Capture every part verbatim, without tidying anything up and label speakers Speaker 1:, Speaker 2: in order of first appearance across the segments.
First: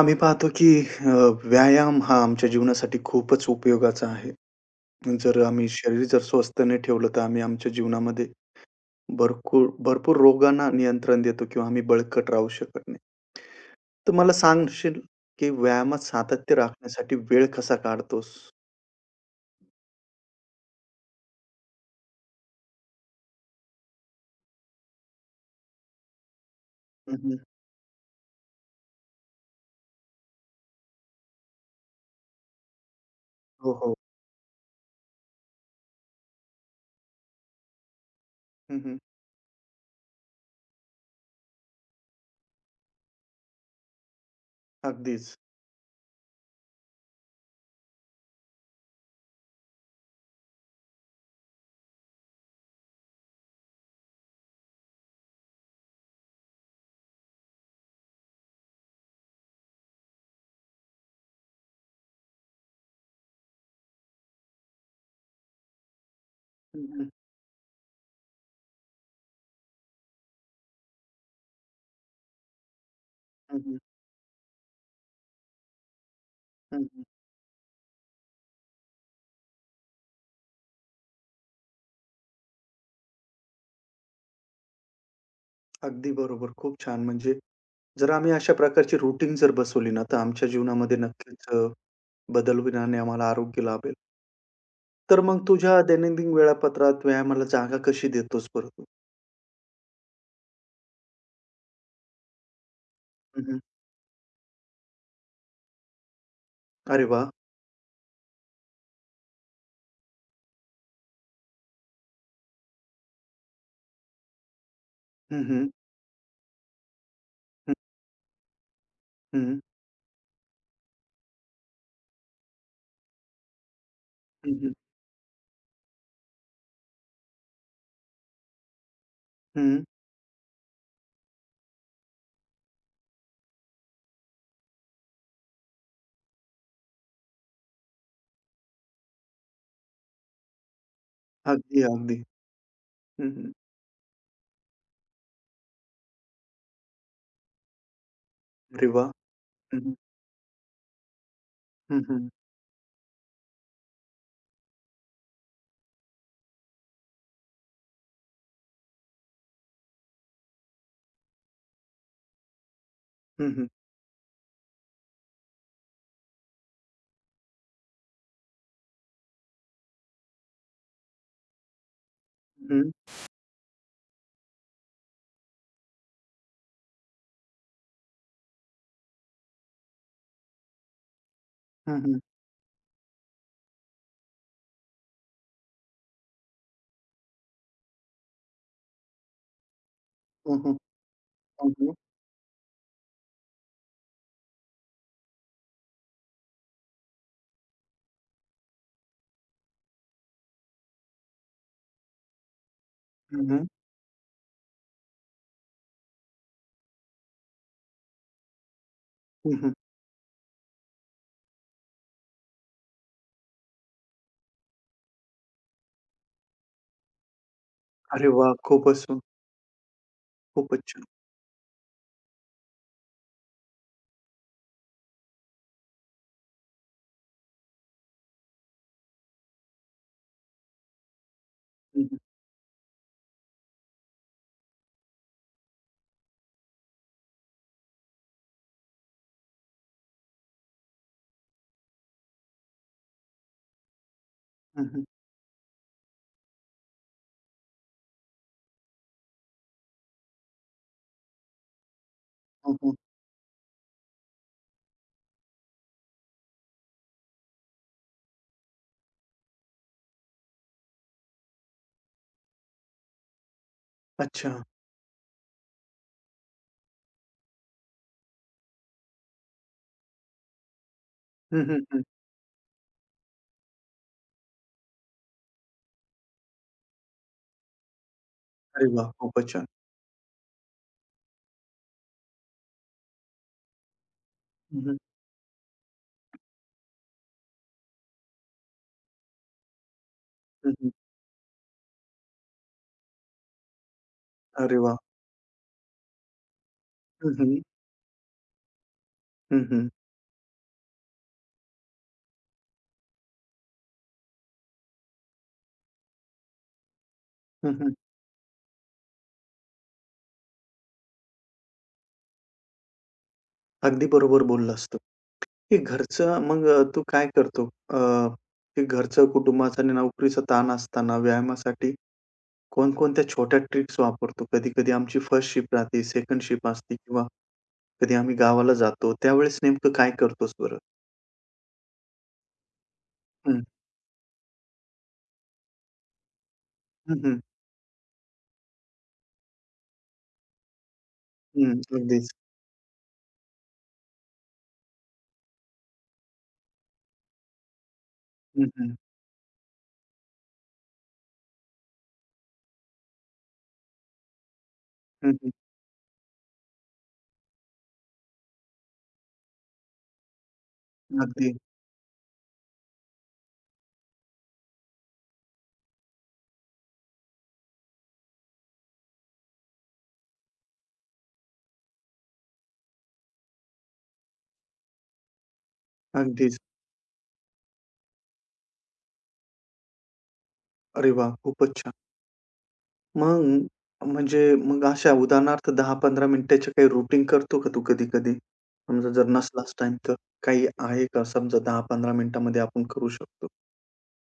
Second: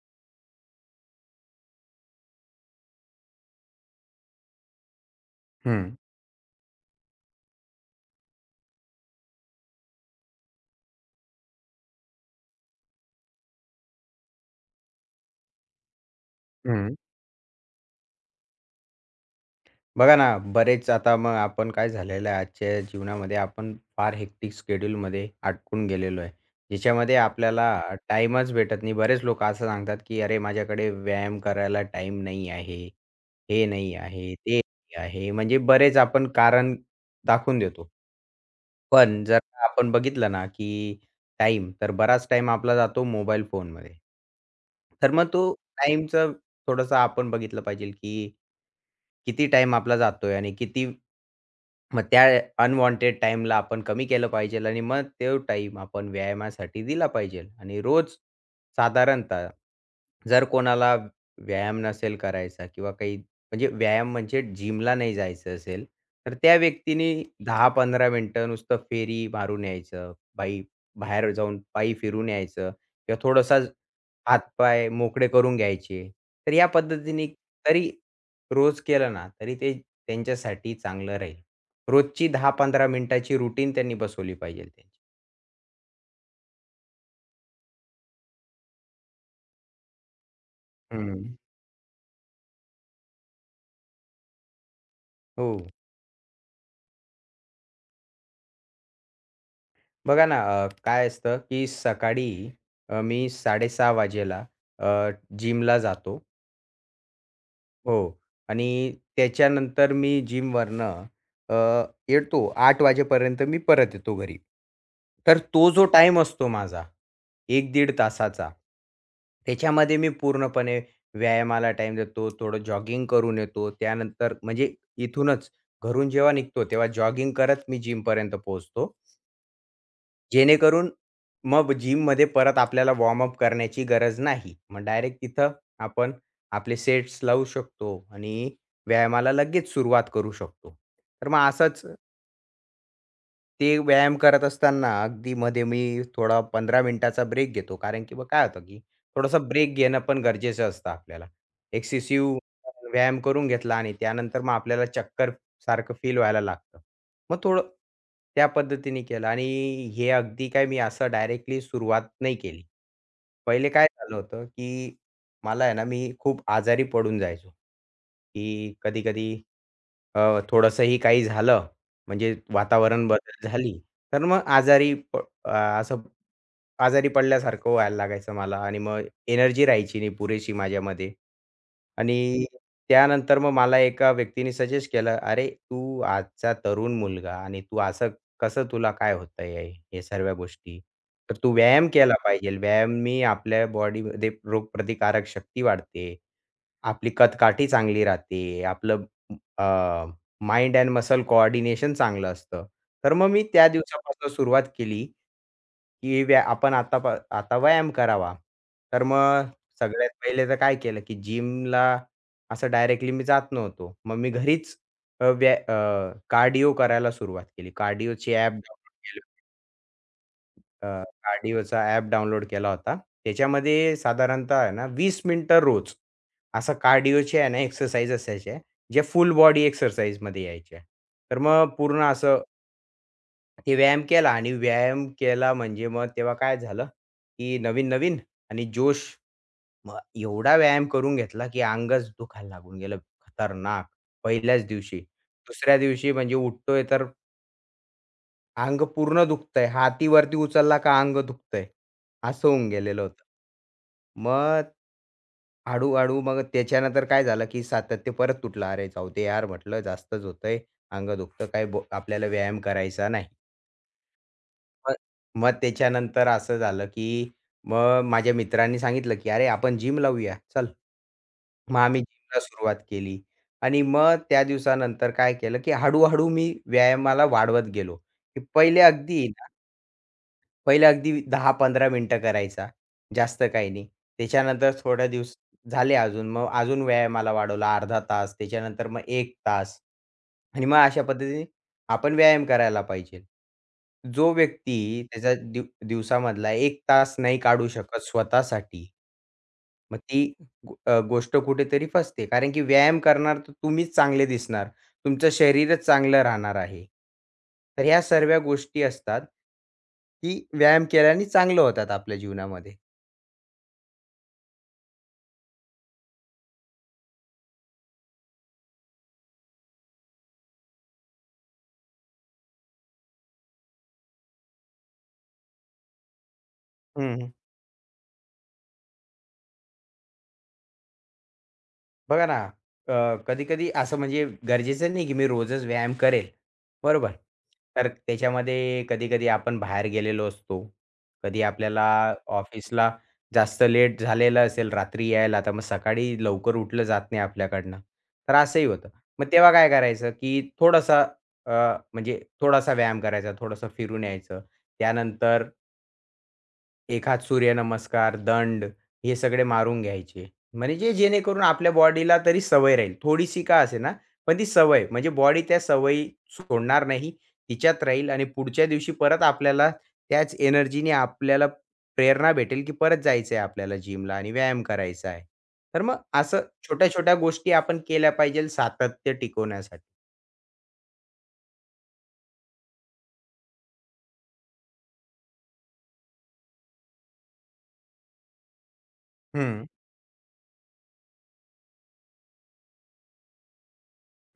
Speaker 1: आम्ही पाहतो की अ, व्यायाम हा आमच्या जीवनासाठी खूपच उपयोगाचा आहे. जर आम्ही
Speaker 2: हं,
Speaker 1: शरीर जर स्वस्थ नाही ठेवलं, तर आम्ही आमच्या जीवनामध्ये भरपूर भरपूर रोगांना नियंत्रण देतो किंवा आम्ही बळकट राहू शकत नाही. तर मला सांगशील की व्यायामात सातत्य
Speaker 2: हं.
Speaker 1: राखण्यासाठी वेळ कसा काढतोस?
Speaker 2: बघा ना, बरेच आता मग आपण काय झालेलं आहे आजच्या जीवनामध्ये आपण फार हेक्टिक शेड्यूलमध्ये अडकून गेलेलो आहे. ज्याच्यामध्ये
Speaker 1: हं,
Speaker 2: आपल्याला अ, टाईमच भेटत नाही. बरेच लोकं असं सांगतात, की "अरे, माझ्याकडे व्यायाम करायला टाईम नाही आहे. हे
Speaker 1: हो, हो.
Speaker 2: नाही आहे, ते नाही आहे." म्हणजे बरेच आपण कारण दाखवून देतो.
Speaker 1: हं,
Speaker 2: पण जर आपण बघितलं ना, की टाईम तर बराच टाईम आपला जातो मोबाईल फोनमध्ये. तर
Speaker 1: अगदीच.
Speaker 2: मग तो टाईमचं थोडंसं आपण बघितलं पाहिजे, की किती टाईम आपला जातोय आणि किती मग त्या अनवॉन्टेड टाईमला आपण कमी केलं पाहिजे आणि मग तो टाईम आपण व्यायामासाठी दिला पाहिजे आणि रोज साधारणतः जर कोणाला व्यायाम नसेल करायचा किंवा काही म्हणजे व्यायाम म्हणजे जिमला नाही जायचं असेल, तर त्या
Speaker 1: हं, हं.
Speaker 2: व्यक्तीने दहा ते पंधरा मिनिटं नुसतं फेरी मारून यायचं. पायी बाहेर जाऊन पायी फिरून यायचं किंवा थोडासा
Speaker 1: हं,
Speaker 2: हातपाय मोकळे करून घ्यायचे. तर या पद्धतीने तरी रोज केलं ना, तरी ते त्यांच्यासाठी चांगलं राहील. रोजची दहा ते पंधरा मिनिटाची रुटीन त्यांनी बसवली पाहिजे त्यांची.
Speaker 1: अगदी बरोबर. खूप छान. म्हणजे जर आम्ही अशा प्रकारची रुटीन जर बसवली ना, तर आमच्या जीवनामध्ये
Speaker 2: हं.
Speaker 1: नक्कीच अ, बदल होईल आणि आम्हाला आरोग्य लाभेल. तर मग
Speaker 2: हो.
Speaker 1: तुझ्या दैनंदिन वेळापत्रात व्यायामाला जागा कशी देतोस बरं तू?
Speaker 2: बघा ना, अ, काय असतं, की सकाळी अ, मी
Speaker 1: हं, हं.
Speaker 2: साडेसहा वाजेला अ, जिमला जातो.
Speaker 1: अरे वाह!
Speaker 2: हो. आणि त्याच्यानंतर मी जिमवरनं अ, येतो आठ वाजेपर्यंत मी परत येतो घरी. तर
Speaker 1: हं, हं.
Speaker 2: तो जो टाईम असतो माझा एक दीड तासाचा,
Speaker 1: हं, हं.
Speaker 2: त्याच्यामध्ये मी पूर्णपणे व्यायामाला टाईम देतो, थोडं जॉगिंग करून येतो. त्यानंतर
Speaker 1: हं, हं.
Speaker 2: म्हणजे इथूनच घरून जेव्हा निघतो तेव्हा जॉगिंग करत मी जिमपर्यंत पोहोचतो.
Speaker 1: हं.
Speaker 2: जेणेकरून मग जिममध्ये परत आपल्याला वॉर्मअप करण्याची गरज नाही. मग डायरेक्ट तिथं आपण आपले सेट्स लावू शकतो आणि व्यायामाला लगेच सुरुवात करू शकतो. तर मग
Speaker 1: अगदी,
Speaker 2: असंच
Speaker 1: अगदी. हं, हं.
Speaker 2: ते व्यायाम करत असताना अगदी मध्ये मी थोडा पंधरा मिनिटाचा ब्रेक घेतो. कारण की मग काय होतं, की
Speaker 1: अरे वाह!
Speaker 2: थोडासा ब्रेक
Speaker 1: हं, हं.
Speaker 2: घेणं पण गरजेचं असतं आपल्याला.
Speaker 1: हं, हं.
Speaker 2: एक्सेसिव्ह व्यायाम करून घेतला आणि त्यानंतर मग आपल्याला चक्कर सारखं फील व्हायला लागतं. मग थोडं त्या पद्धतीने केलं आणि हे अगदी काय मी असं डायरेक्टली सुरुवात नाही केली.
Speaker 1: हं, हं.
Speaker 2: पहिले काय झालं होतं, की मला आहे ना, मी खूप आजारी पडून जायचो, की कधी-कधी अ, थोडंसंही काही झालं म्हणजे
Speaker 1: हं.
Speaker 2: वातावरण बदल झाली, तर मग आजारी प अ, असं आजारी पडल्यासारखं व्हायला लागायचं मला आणि मग एनर्जी राहायची नाही पुरेशी माझ्यामध्ये.
Speaker 1: हं, हं.
Speaker 2: आणि त्यानंतर मग मला एका व्यक्तीने सजेस्ट केलं, "अरे, तू आजचा तरुण मुलगा आणि तू असं कसं तुला काय होतंय आहे हे सर्व
Speaker 1: हं, हं.
Speaker 2: गोष्टी? तर तू
Speaker 1: हं,
Speaker 2: व्यायाम
Speaker 1: हं.
Speaker 2: केला पाहिजे. व्यायामाने आपल्या बॉडीमध्ये रोगप्रतिकारक शक्ती वाढते. आपली कदकाठी चांगली राहते. आपलं माइंड एंड मसल कोऑर्डिनेशन चांगलं असतं." तर मग मी
Speaker 1: हं, हं.
Speaker 2: त्या दिवसापासून सुरुवात केली की व्या आपण आता प आता व्यायाम करावा. तर मग
Speaker 1: हं, हं.
Speaker 2: सगळ्यात पहिले तर काय केलं, की जिमला असं डायरेक्टली मी जात नव्हतो. मग मी घरीच अ, व्या कार्डिओ करायला सुरुवात केली.
Speaker 1: अरे
Speaker 2: कार्डिओची ॲप
Speaker 1: वाह!
Speaker 2: डाउनलोड
Speaker 1: खूपच
Speaker 2: केली
Speaker 1: सुंदर. खूपच छान.
Speaker 2: कार्डिओचा ॲप डाउनलोड केला होता. त्याच्यामध्ये साधारणतः आहे ना वीस मिनिटं रोज असं कार्डिओची आहे ना एक्सरसाइज असायच्या, जे फुल बॉडी एक्सरसाइजमध्ये यायच्या. तर मग
Speaker 1: हं,
Speaker 2: पूर्ण
Speaker 1: हं.
Speaker 2: असं ते व्यायाम केला आणि व्यायाम केला म्हणजे मग तेव्हा काय झालं, की नवीन-नवीन आणि जोश. मग एवढा व्यायाम करून घेतला, की अंगच दुखायला लागून गेलं खतरनाक पहिल्याच
Speaker 1: हं,
Speaker 2: दिवशी.
Speaker 1: हं.
Speaker 2: दुसऱ्या दिवशी म्हणजे उठतोय तर अंग पूर्ण दुखतंय. हाती वरती उचलला का अंग दुखतंय. असं होऊन
Speaker 1: हं, हं.
Speaker 2: गेलेलं होतं. मग हळू-हळू मग त्याच्यानंतर काय झालं, की सातत्य परत तुटलं. "अरे जाऊ दे यार," म्हटलं, "जास्तच होतंय. अंग दुखतं. काही बो आपल्याला व्यायाम करायचा नाही."
Speaker 1: अच्छा.
Speaker 2: मग मग त्याच्यानंतर असं झालं, की मग माझ्या मित्रांनी सांगितलं, की "अरे, आपण जिम लावूया, चल."
Speaker 1: हं,
Speaker 2: मग
Speaker 1: हं.
Speaker 2: आम्ही
Speaker 1: हं.
Speaker 2: जिमला सुरुवात केली आणि मग त्या दिवसानंतर काय केलं, की हळू-हळू मी व्यायामाला वाढवत गेलो, की पहिले
Speaker 1: अरे वाह!
Speaker 2: अगदी
Speaker 1: खूपच छान.
Speaker 2: पहिलं अगदी दहा ते पंधरा मिनिटं करायचा. जास्त काही नाही. त्याच्यानंतर
Speaker 1: हं, हं.
Speaker 2: थोड्या दिवस झाले अजून, मग अजून व्यायामाला वाढवला अर्धा तास, त्याच्यानंतर मग एक तास आणि
Speaker 1: हं,
Speaker 2: मग
Speaker 1: हं.
Speaker 2: अशा पद्धतीने आपण व्यायाम करायला पाहिजे. जो
Speaker 1: अरे
Speaker 2: व्यक्ती
Speaker 1: वाह!
Speaker 2: त्याचा दिव दिवसामधला एक तास
Speaker 1: हं,
Speaker 2: नाही
Speaker 1: हं.
Speaker 2: काढू शकत स्वतःसाठी
Speaker 1: हं, हं.
Speaker 2: मग ती गो अ, गोष्ट कुठेतरी फसते. कारण की व्यायाम करणार तर तुम्हीच चांगले दिसणार. तुमचं शरीरच चांगलं राहणार आहे.
Speaker 1: हं,
Speaker 2: तर
Speaker 1: हं.
Speaker 2: ह्या सर्व गोष्टी असतात, की व्यायाम केल्याने चांगलं होतात आपल्या जीवनामध्ये.
Speaker 1: अगदी बरोबर बोललास तू. हे घरचं मग अ, तू काय करतो? अ, हे घरचं, कुटुंबाचा आणि नोकरीचा ताण असताना व्यायामासाठी कोणकोणत्या छोट्या ट्रिक्स वापरतो? कधी-कधी आमची फर्स्ट शिफ्ट राहते, सेकंड शिफ्ट असते किंवा
Speaker 2: हं.
Speaker 1: कधी आम्ही गावाला जातो. त्यावेळेस नेमकं काय करतोस बरं?
Speaker 2: बघा ना, अ,
Speaker 1: हं,
Speaker 2: कधी-कधी असं म्हणजे गरजेचं नाही, की मी रोजच व्यायाम करेल, बरोबर.
Speaker 1: हं, हं,
Speaker 2: तर त्याच्यामध्ये कधी-कधी आपण बाहेर गेलेलो असतो. कधी
Speaker 1: हं.
Speaker 2: आपल्याला
Speaker 1: अगदीच.
Speaker 2: ऑफिसला जास्त लेट झालेलं असेल रात्री यायला, तर मग सकाळी लवकर उठलं जात नाही आपल्याकडनं. तर असंही
Speaker 1: हं,
Speaker 2: होतं.
Speaker 1: हं.
Speaker 2: मग तेव्हा काय करायचं, की थोडासा अ, म्हणजे थोडासा व्यायाम करायचा, थोडंसं फिरून यायचं.
Speaker 1: हं,
Speaker 2: त्यानंतर
Speaker 1: हं.
Speaker 2: एखाद सूर्यनमस्कार, दंड हे सगळे मारून घ्यायचे. म्हणजे जेणेकरून
Speaker 1: अगदी,
Speaker 2: आपल्या बॉडीला तरी सवय राहील. थोडीशी का असेना, पण ती सवय म्हणजे बॉडी त्या सवयी सोडणार नाही. तिच्यात राहील आणि पुढच्या दिवशी परत आपल्याला त्याच एनर्जीने आपल्याला प्रेरणा भेटेल, की परत जायचं आहे आपल्याला जिमला आणि व्यायाम करायचा आहे. तर मग असं
Speaker 1: अगदीच.
Speaker 2: छोट्या-छोट्या गोष्टी आपण केल्या पाहिजेल सातत्य टिकवण्यासाठी.
Speaker 1: अरे वाह! खूपच छान. मग म्हणजे मग अशा उदाहरणार्थ दहा ते पंधरा मिनिटाच्या काही रुटीन करतो का तू कधी-कधी? समजा जर
Speaker 2: हं.
Speaker 1: नसलाच टाईम तर? काही आहे का समजा दहा ते पंधरा मिनिटामध्ये आपण करू शकतो?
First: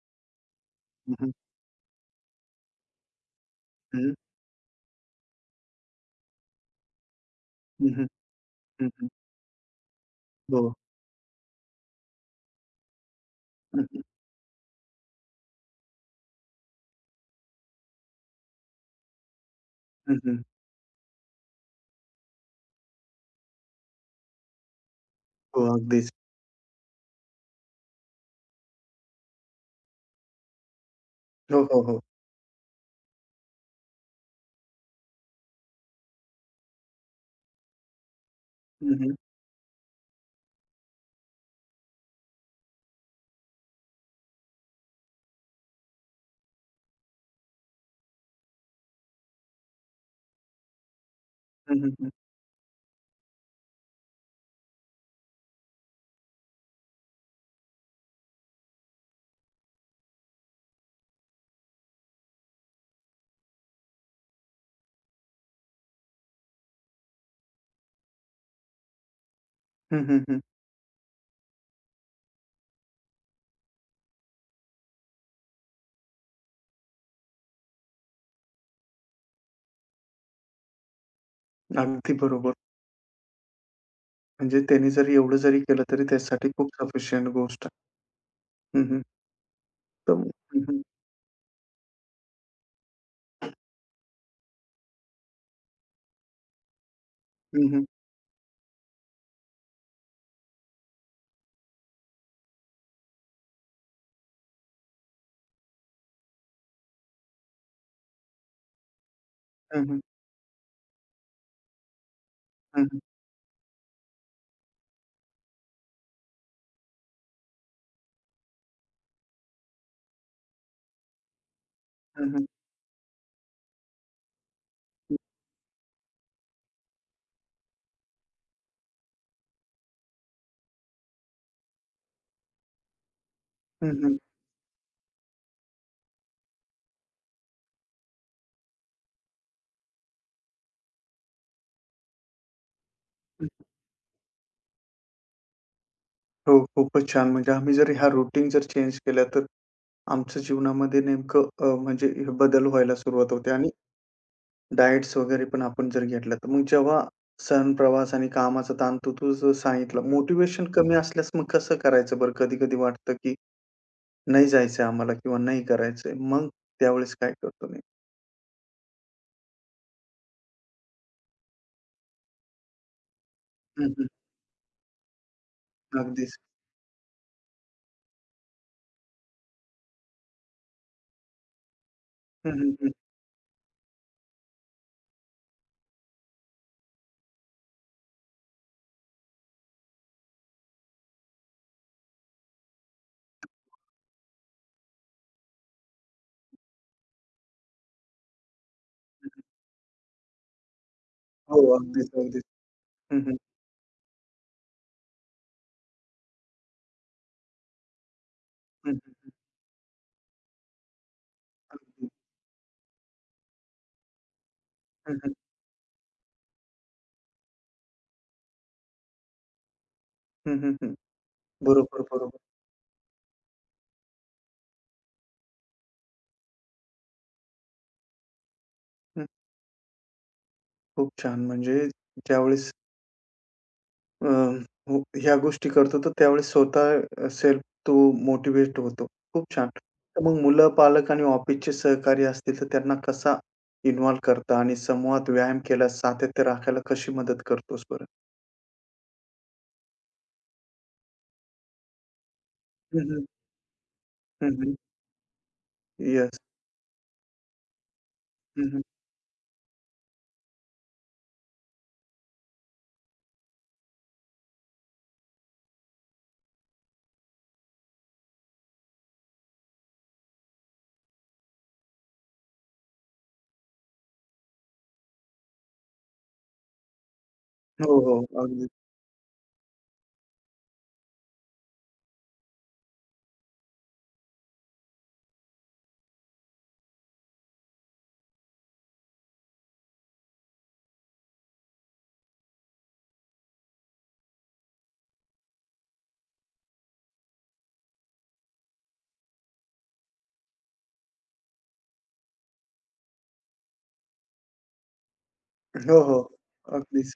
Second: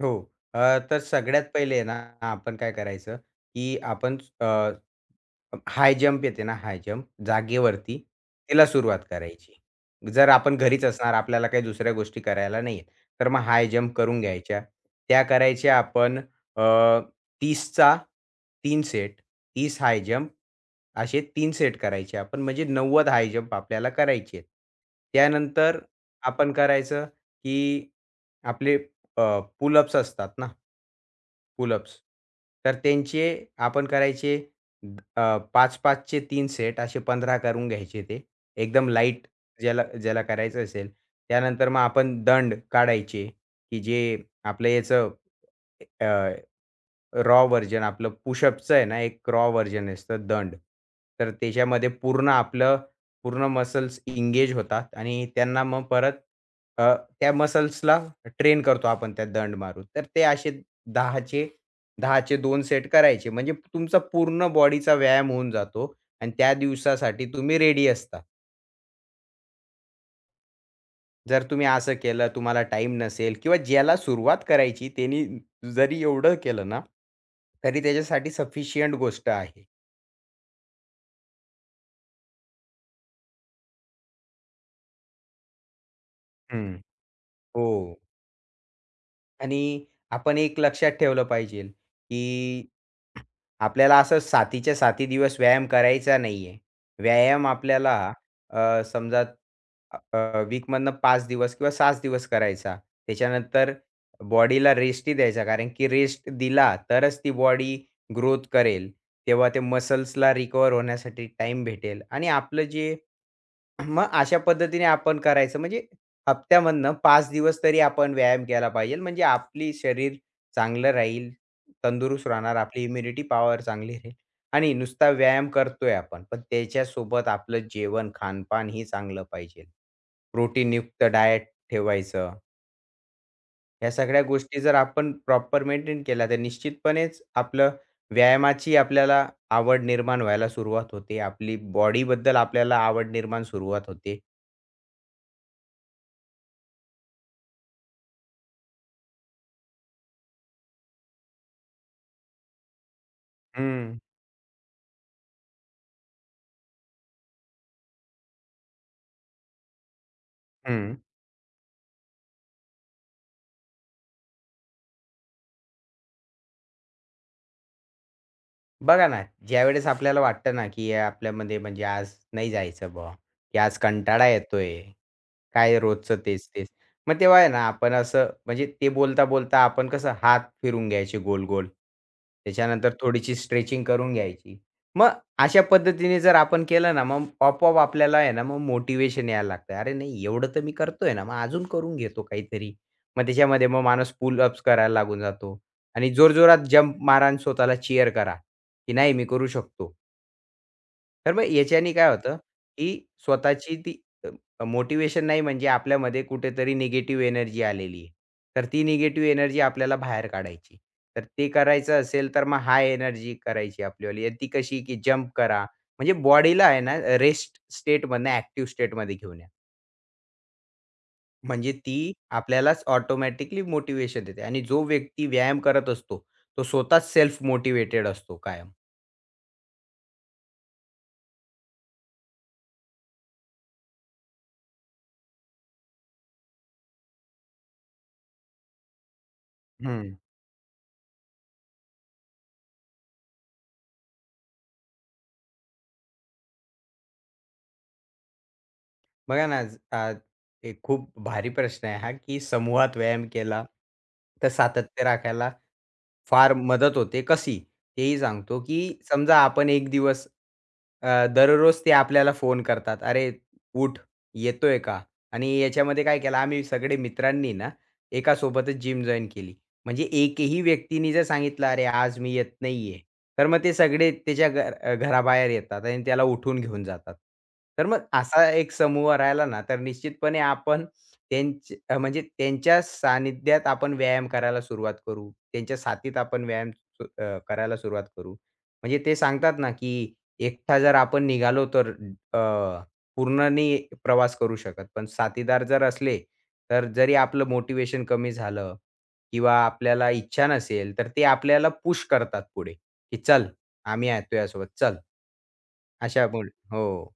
Speaker 2: हो. अ, तर
Speaker 1: हं, हं.
Speaker 2: सगळ्यात पहिले ना आपण काय करायचं, की
Speaker 1: हं,
Speaker 2: आपण हाय जंप येते ना, हाय जंप
Speaker 1: हं,
Speaker 2: जागेवरती
Speaker 1: हं,
Speaker 2: तिला
Speaker 1: हं,
Speaker 2: सुरुवात
Speaker 1: हं.
Speaker 2: करायची. जर आपण
Speaker 1: हो.
Speaker 2: घरीच असणार, आपल्याला काही दुसऱ्या गोष्टी करायला नाही आहेत, तर मग हाय
Speaker 1: हं,
Speaker 2: जंप
Speaker 1: हं.
Speaker 2: करून घ्यायच्या. त्या करायच्या आपण अ, 30चा तीन सेट, तीस हाय
Speaker 1: हं,
Speaker 2: जंप
Speaker 1: हं.
Speaker 2: असे तीन सेट करायचे आपण, म्हणजे नव्वद हाय जंप आपल्याला करायचे आहेत.
Speaker 1: हो,
Speaker 2: त्यानंतर
Speaker 1: अगदीच.
Speaker 2: आपण करायचं, की आपले अ, असतात ना
Speaker 1: हो, हो,
Speaker 2: पुलअप्स.
Speaker 1: हो.
Speaker 2: तर त्यांचे आपण करायचे द- अ, पाच 5 चे तीन सेट असे पंधरा करून घ्यायचे ते. एकदम
Speaker 1: हं, हं.
Speaker 2: लाईट ज्याला ज्याला करायचं असेल. त्यानंतर मग आपण दंड काढायचे, की जे आपलं याचं रॉ व्हर्जन आपलं पुशअपचं आहे ना, एक रॉ व्हर्जन असतं दंड. तर
Speaker 1: हं,
Speaker 2: त्याच्यामध्ये
Speaker 1: हं, हं.
Speaker 2: पूर्ण आपलं पूर्ण मसल्स इंगेज होतात आणि त्यांना मग परत अ, त्या मसल्सला ट्रेन करतो आपण त्या दंड मारून. तर ते असे 10चे 10चे दोन सेट करायचे. म्हणजे तुमचा पूर्ण बॉडीचा व्यायाम होऊन जातो आणि त्या दिवसासाठी तुम्ही रेडी असता.
Speaker 1: हं, हं, हं.
Speaker 2: जर तुम्ही असं केलं, तुम्हाला टाईम नसेल किंवा ज्याला सुरुवात करायची त्यानी जरी एवढं केलं ना, तरी त्याच्यासाठी सफिशियंट गोष्ट आहे.
Speaker 1: अगदी बरोबर. म्हणजे त्याने जरी एवढं जरी केलं तरी त्याच्यासाठी
Speaker 2: हं,
Speaker 1: खूप सफिशियंट गोष्ट आहे.
Speaker 2: हो.
Speaker 1: हं, हं.
Speaker 2: आणि
Speaker 1: तर
Speaker 2: आपण एक
Speaker 1: हं,
Speaker 2: लक्षात ठेवलं पाहिजे, की आपल्याला असं सातीच्या साती दिवस व्यायाम करायचा नाहीये. व्यायाम
Speaker 1: हं.
Speaker 2: आपल्याला अ, समजा अ, अ, वीकमधनं पाच दिवस किंवा सहा दिवस करायचा. त्याच्यानंतर बॉडीला रेस्टही द्यायचा. कारण की रेस्ट दिला तरच ती बॉडी ग्रोथ करेल. तेव्हा ते
Speaker 1: हं, हं.
Speaker 2: मसल्सला रिकव्हर होण्यासाठी टाईम भेटेल आणि आपलं
Speaker 1: हं,
Speaker 2: जे
Speaker 1: हं.
Speaker 2: मग अशा पद्धतीने आपण करायचं. म्हणजे हप्त्यामधनं पाच दिवस तरी आपण व्यायाम केला पाहिजे. म्हणजे आपली शरीर चांगलं राहील, तंदुरुस्त
Speaker 1: हं, हं.
Speaker 2: राहणार, आपली इम्युनिटी पॉवर चांगली राहील आणि नुसता व्यायाम करतोय आपण, पण त्याच्यासोबत आपलं जेवण, खानपान ही चांगलं पाहिजे. प्रोटीनयुक्त डायट ठेवायचं.
Speaker 1: हं,
Speaker 2: ह्या
Speaker 1: हं. हं,
Speaker 2: सगळ्या गोष्टी जर आपण प्रॉपर मेंटेन केल्या, तर निश्चितपणेच आपलं व्यायामाची आपल्याला आवड निर्माण व्हायला सुरुवात होते. आपली बॉडीबद्दल आपल्याला आवड निर्माण
Speaker 1: हं.
Speaker 2: सुरुवात होते.
Speaker 1: हो, खूपच छान. म्हणजे आम्ही जर ह्या रूटीन जर चेंज केल्या तर आमच्या जीवनामध्ये नेमकं अ, म्हणजे हे बदल व्हायला सुरुवात होते आणि
Speaker 2: हं.
Speaker 1: डाएट्स वगैरे पण आपण जर घेतल्या, तर मग जेव्हा सण, प्रवास आणि कामाचा ताण तू तुझं सांगितलं, मोटिवेशन कमी
Speaker 2: हं.
Speaker 1: असल्यास मग कसं करायचं बरं? कधी-कधी वाटतं, की नाही जायचंय आम्हाला किंवा नाही करायचंय. मग त्यावेळेस काय करतो मी?
Speaker 2: बघा ना, ज्यावेळेस आपल्याला वाटतं ना, की या आपल्यामध्ये म्हणजे आज नाही जायचं बुवा, की आज
Speaker 1: हं, हं.
Speaker 2: कंटाळा येतोय, काय रोजचं
Speaker 1: अगदीच.
Speaker 2: तेच-तेच. मग तेव्हा आहे ना आपण असं म्हणजे ते बोलता-बोलता आपण कसं हात फिरून घ्यायचे गोल-गोल.
Speaker 1: हं, हं, हं,
Speaker 2: त्याच्यानंतर थोडीशी स्ट्रेचिंग करून घ्यायची. मग अशा पद्धतीने जर आपण केलं ना, मग आपोआप आपल्याला आहे ना, मग मोटिवेशन यायला लागतं. अरे नाही एवढं तर मी करतोय ना, मग अजून करून घेतो काहीतरी. मग त्याच्यामध्ये मग माणूस पुल अप्स करायला लागून जातो आणि जोरजोरात जंप मारा आणि स्वतःला चीअर करा, की नाही मी
Speaker 1: हं,
Speaker 2: करू शकतो. तर मग
Speaker 1: हो,
Speaker 2: याच्याने काय
Speaker 1: अगदीच,
Speaker 2: होतं,
Speaker 1: अगदीच.
Speaker 2: की
Speaker 1: हं, हं.
Speaker 2: स्वतःची ती अ, मोटिव्हेशन नाही म्हणजे आपल्यामध्ये कुठेतरी निगेटिव्ह एनर्जी आलेली आहे. तर ती
Speaker 1: हं,
Speaker 2: निगेटिव्ह
Speaker 1: हं.
Speaker 2: एनर्जी आपल्याला बाहेर काढायची. तर ते करायचं
Speaker 1: अगदी.
Speaker 2: असेल तर मग हाय एनर्जी करायची आपलीवाली आणि ती कशी, की
Speaker 1: हं,
Speaker 2: जंप
Speaker 1: हं.
Speaker 2: करा. म्हणजे बॉडीला आहे ना रेस्ट स्टेटमधनं ॲक्टिव्ह स्टेटमध्ये घेऊन या.
Speaker 1: हं, हं, हं.
Speaker 2: म्हणजे
Speaker 1: बरोबर,
Speaker 2: ती
Speaker 1: बरोबर.
Speaker 2: आपल्यालाच ऑटोमॅटिकली मोटिव्हेशन देते आणि जो व्यक्ती व्यायाम करत असतो, तो स्वतःच सेल्फ मोटिव्हेटेड असतो कायम.
Speaker 1: हं. खूप छान. म्हणजे ज्यावेळेस अ, हो, ह्या गोष्टी करतो, तर त्यावेळेस स्वतः सेल्फ तो मोटिव्हेट होतो. खूप छान. तर मग मुलं, पालक आणि ऑफिसचे सहकारी असतील, तर त्यांना कसा इन्व्हॉल्व करता आणि समूहात व्यायाम केल्यास सातत्य राखायला कशी मदत करतोस बरं?
Speaker 2: बघा ना, आज आ, एक खूप भारी प्रश्न आहे हा, की समूहात
Speaker 1: हं, हं.
Speaker 2: व्यायाम केला तर
Speaker 1: हं, हं.
Speaker 2: सातत्य राखायला
Speaker 1: येस.
Speaker 2: फार मदत होते. कशी? तेही सांगतो,
Speaker 1: हं,
Speaker 2: की
Speaker 1: हं.
Speaker 2: समजा आपण एक दिवस अ, दररोज ते आपल्याला फोन करतात, "अरे, उठ, येतोय का?" आणि याच्यामध्ये काय केलं, आम्ही सगळे मित्रांनी ना एका सोबतच जिम जॉइन केली. म्हणजे एकही व्यक्तीने जर सांगितलं, "अरे, आज मी येत नाहीये," तर मग ते सगळे त्याच्या घर अ, घराबाहेर येतात आणि त्याला उठून घेऊन जातात. तर
Speaker 1: हो,
Speaker 2: मग
Speaker 1: हो.
Speaker 2: असा
Speaker 1: अगदी.
Speaker 2: एक समूह राहिला ना, तर निश्चितपणे आपण त्यांच अ, म्हणजे त्यांच्या सानिध्यात आपण व्यायाम करायला सुरुवात करू. त्यांच्या साथीत आपण व्यायाम सु अ, करायला सुरुवात करू. म्हणजे ते सांगतात ना, की एकटा जर आपण निघालो तर अ, पूर्ण नाही प्रवास करू शकत. पण साथीदार जर असले, तर जरी आपलं मोटिव्हेशन कमी झालं किंवा आपल्याला इच्छा नसेल, तर ते आपल्याला पुश करतात पुढे, की "चल, आम्ही आहे तुझ्यासोबत, चल."
Speaker 1: हो, हो.
Speaker 2: अशा बोल हो.
Speaker 1: अगदीच.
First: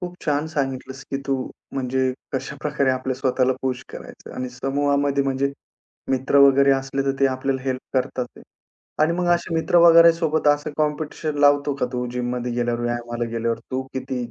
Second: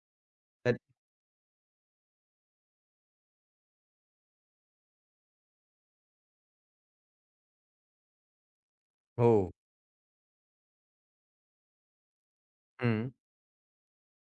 Speaker 1: खूप छान
Speaker 2: तर
Speaker 1: सांगितलंस, की तू म्हणजे कशाप्रकारे आपल्या स्वतःला पुश करायचं आणि समूहामध्ये म्हणजे मित्र वगैरे असले, तर ते आपल्याला हेल्प करतात ते. आणि मग
Speaker 2: हो.
Speaker 1: हं. असे मित्र वगैरे सोबत असं कॉम्पिटिशन लावतो का तू जिममध्ये गेल्यावर,
Speaker 2: हं.
Speaker 1: व्यायामाला गेल्यावर, तू किती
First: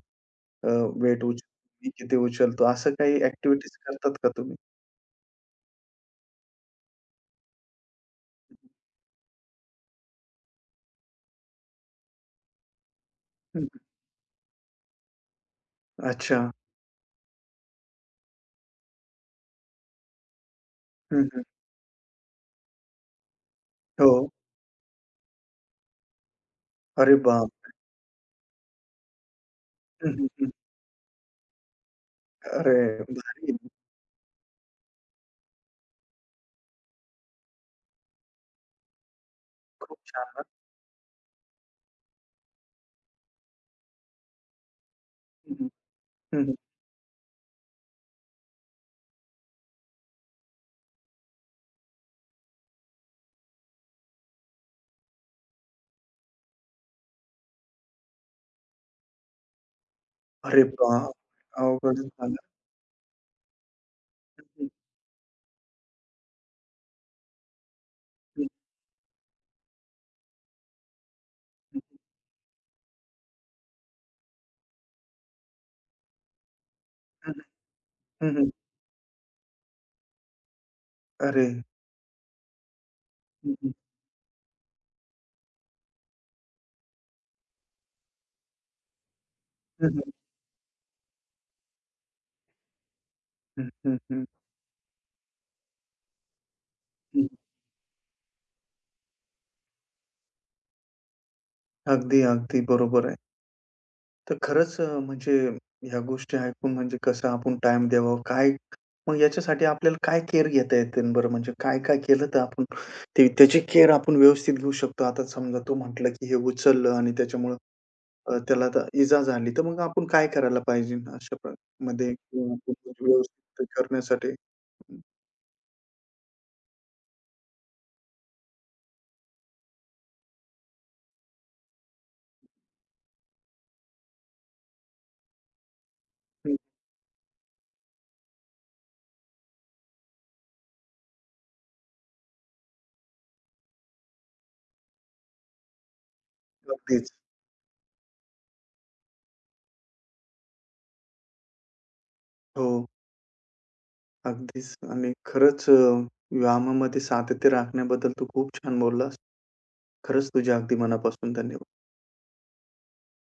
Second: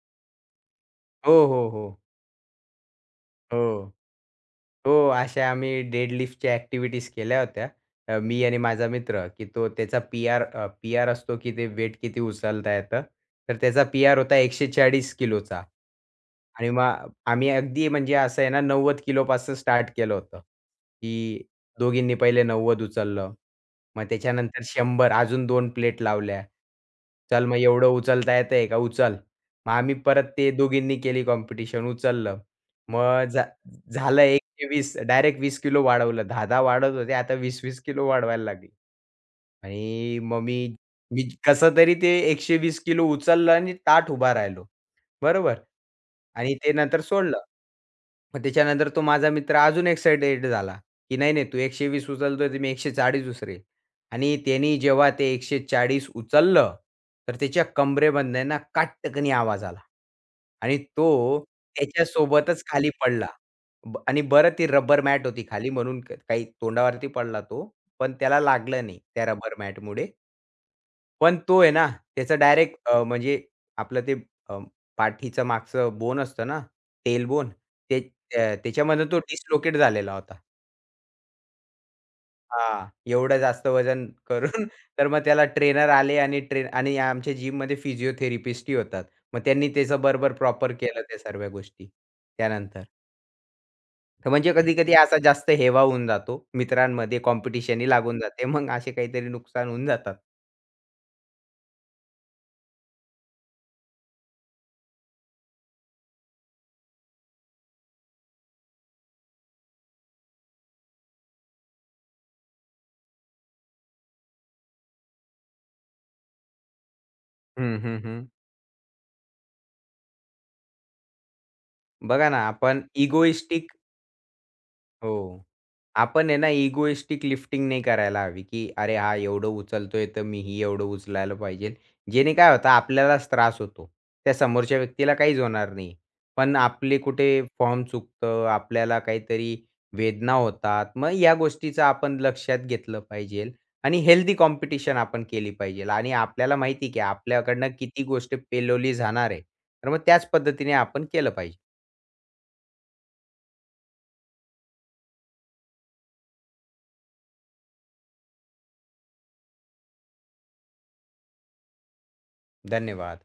Speaker 1: वेट
Speaker 2: हो,
Speaker 1: उचलतो,
Speaker 2: हो, हो.
Speaker 1: मी किती उचलतो, असं काही ॲक्टिव्हिटीज
Speaker 2: हो.
Speaker 1: करतात का तुम्ही?
Speaker 2: हो, अशा आम्ही डेडलिफ्टच्या ॲक्टिव्हिटीज केल्या होत्या. अ, मी आणि माझा मित्र, की तो त्याचा पी-आर पी-आर असतो, की ते वेट किती उचलता येतं. तर
Speaker 1: हं,
Speaker 2: त्याचा पी-आर होता एकशे चाळीस किलोचा.
Speaker 1: अच्छा.
Speaker 2: आणि मग आम्ही अगदी म्हणजे असं आहे ना नव्वद किलोपासून स्टार्ट केलं होतं,
Speaker 1: हं,
Speaker 2: की
Speaker 1: हं.
Speaker 2: दोघींनी पहिले नव्वद उचललं. मग
Speaker 1: हो.
Speaker 2: त्याच्यानंतर शंभर अजून दोन प्लेट लावल्या.
Speaker 1: अरे
Speaker 2: चल
Speaker 1: बाप!
Speaker 2: मग एवढं उचलता येतंय का? उचल. मग आम्ही
Speaker 1: हं, हं,
Speaker 2: परत ते
Speaker 1: हं.
Speaker 2: दोघींनी केली कॉम्पिटिशन उचललं.
Speaker 1: अरे
Speaker 2: मग
Speaker 1: भारी
Speaker 2: झालं एक ते वीस डायरेक्ट वीस किलो वाढवलं. दहा दहा वाढत होते. आता वीस वीस किलो वाढवायला लागले.
Speaker 1: खूप
Speaker 2: आणि
Speaker 1: छान
Speaker 2: मग
Speaker 1: ना.
Speaker 2: मी मी कसं तरी ते एकशे वीस किलो उचललं आणि ताठ उभा राहिलो.
Speaker 1: हं,
Speaker 2: बरोबर.
Speaker 1: हं.
Speaker 2: आणि ते नंतर सोडलं. मग त्याच्यानंतर तो माझा मित्र अजून एक्साइटेड झाला, की नाही, नाही, तू एकशे वीस उचलतोय तर मी एकशे चाळीस उचलेल. आणि त्यानी जेव्हा ते एकशे चाळीस उचललं, तर त्याच्या कंबरेमधनं काटकनी आवाज आला.
Speaker 1: अरे
Speaker 2: आणि
Speaker 1: बाप!
Speaker 2: तो
Speaker 1: अवघडच झालं.
Speaker 2: त्याच्यासोबतच खाली पडला. ब आणि
Speaker 1: हं,
Speaker 2: बरं ती
Speaker 1: हं,
Speaker 2: रबर मॅट होती खाली म्हणून क- काही तोंडावरती पडला तो, पण त्याला
Speaker 1: हं.
Speaker 2: लागलं नाही त्या रबर मॅटमुळे. पण तो आहे
Speaker 1: हं,
Speaker 2: ना, त्याचं डायरेक्ट अ, म्हणजे आपलं ते अ, पाठीचं मागचं बोन असतं ना,
Speaker 1: हं.
Speaker 2: तेलबोन, ते अ, त्याच्यामध्ये तो डिस्लोकेट झालेला होता.
Speaker 1: अरे!
Speaker 2: हां, एवढं
Speaker 1: हं,
Speaker 2: जास्त
Speaker 1: हं.
Speaker 2: वजन करून तर मग त्याला ट्रेनर आले आणि ट्रेन आणि आमच्या जिममध्ये फिजिओथेरपिस्टही होतात. मग त्यांनी
Speaker 1: हं,
Speaker 2: त्याचं
Speaker 1: हं.
Speaker 2: बरोबर प्रॉपर केलं त्या सर्व गोष्टी त्यानंतर.
Speaker 1: हं, हं, हं.
Speaker 2: तर म्हणजे कधी-कधी असा जास्त हेवा होऊन जातो. मित्रांमध्ये
Speaker 1: हं.
Speaker 2: कॉम्पिटिशनही लागून जाते. मग असे काहीतरी नुकसान होऊन जातात.
Speaker 1: अगदी, अगदी बरोबर आहे. तर खरंच अ, म्हणजे ह्या गोष्टी ऐकून म्हणजे कसं आपण टाईम द्यावा, काय मग याच्यासाठी आपल्याला काय केअर घेता येतील बरं? म्हणजे काय-काय केलं तर आपण ते त्याची केअर आपण व्यवस्थित घेऊ शकतो? आता समजा तू म्हटलं, की हे उचललं आणि त्याच्यामुळं
Speaker 2: हं, हं, हं.
Speaker 1: अ, त्याला आता इजा झाली, तर मग आपण काय करायला पाहिजे अशा प मध्ये
Speaker 2: बघा ना,
Speaker 1: किंवा
Speaker 2: आपण
Speaker 1: आपण व्यवस्थित
Speaker 2: इगोइस्टिक
Speaker 1: करण्यासाठी?
Speaker 2: हो. आपण आहे ना इगोइस्टिक लिफ्टिंग नाही करायला हवी, की "अरे, हा एवढं उचलतोय, तर मीही एवढं उचलायला पाहिजे." जेणे काय होतं आपल्यालाच त्रास होतो. त्या समोरच्या व्यक्तीला काहीच होणार नाही.
Speaker 1: हं,
Speaker 2: पण आपले कुठे फॉर्म चुकतं, आपल्याला काहीतरी वेदना होतात. मग या गोष्टीचं आपण लक्षात घेतलं पाहिजे आणि हेल्दी कॉम्पिटिशन आपण केली पाहिजे आणि आपल्याला माहिती की
Speaker 1: अगदीच.
Speaker 2: आपल्याकडनं किती गोष्ट पेलवली जाणार आहे. तर मग त्याच पद्धतीने आपण केलं पाहिजे.
Speaker 1: हो. अगदीच आणि खरंच अ, विवाहामध्ये सातत्य राखण्याबद्दल तू खूप छान बोललास. खरंच तुझ्या अगदी मनापासून धन्यवाद.
Speaker 2: धन्यवाद.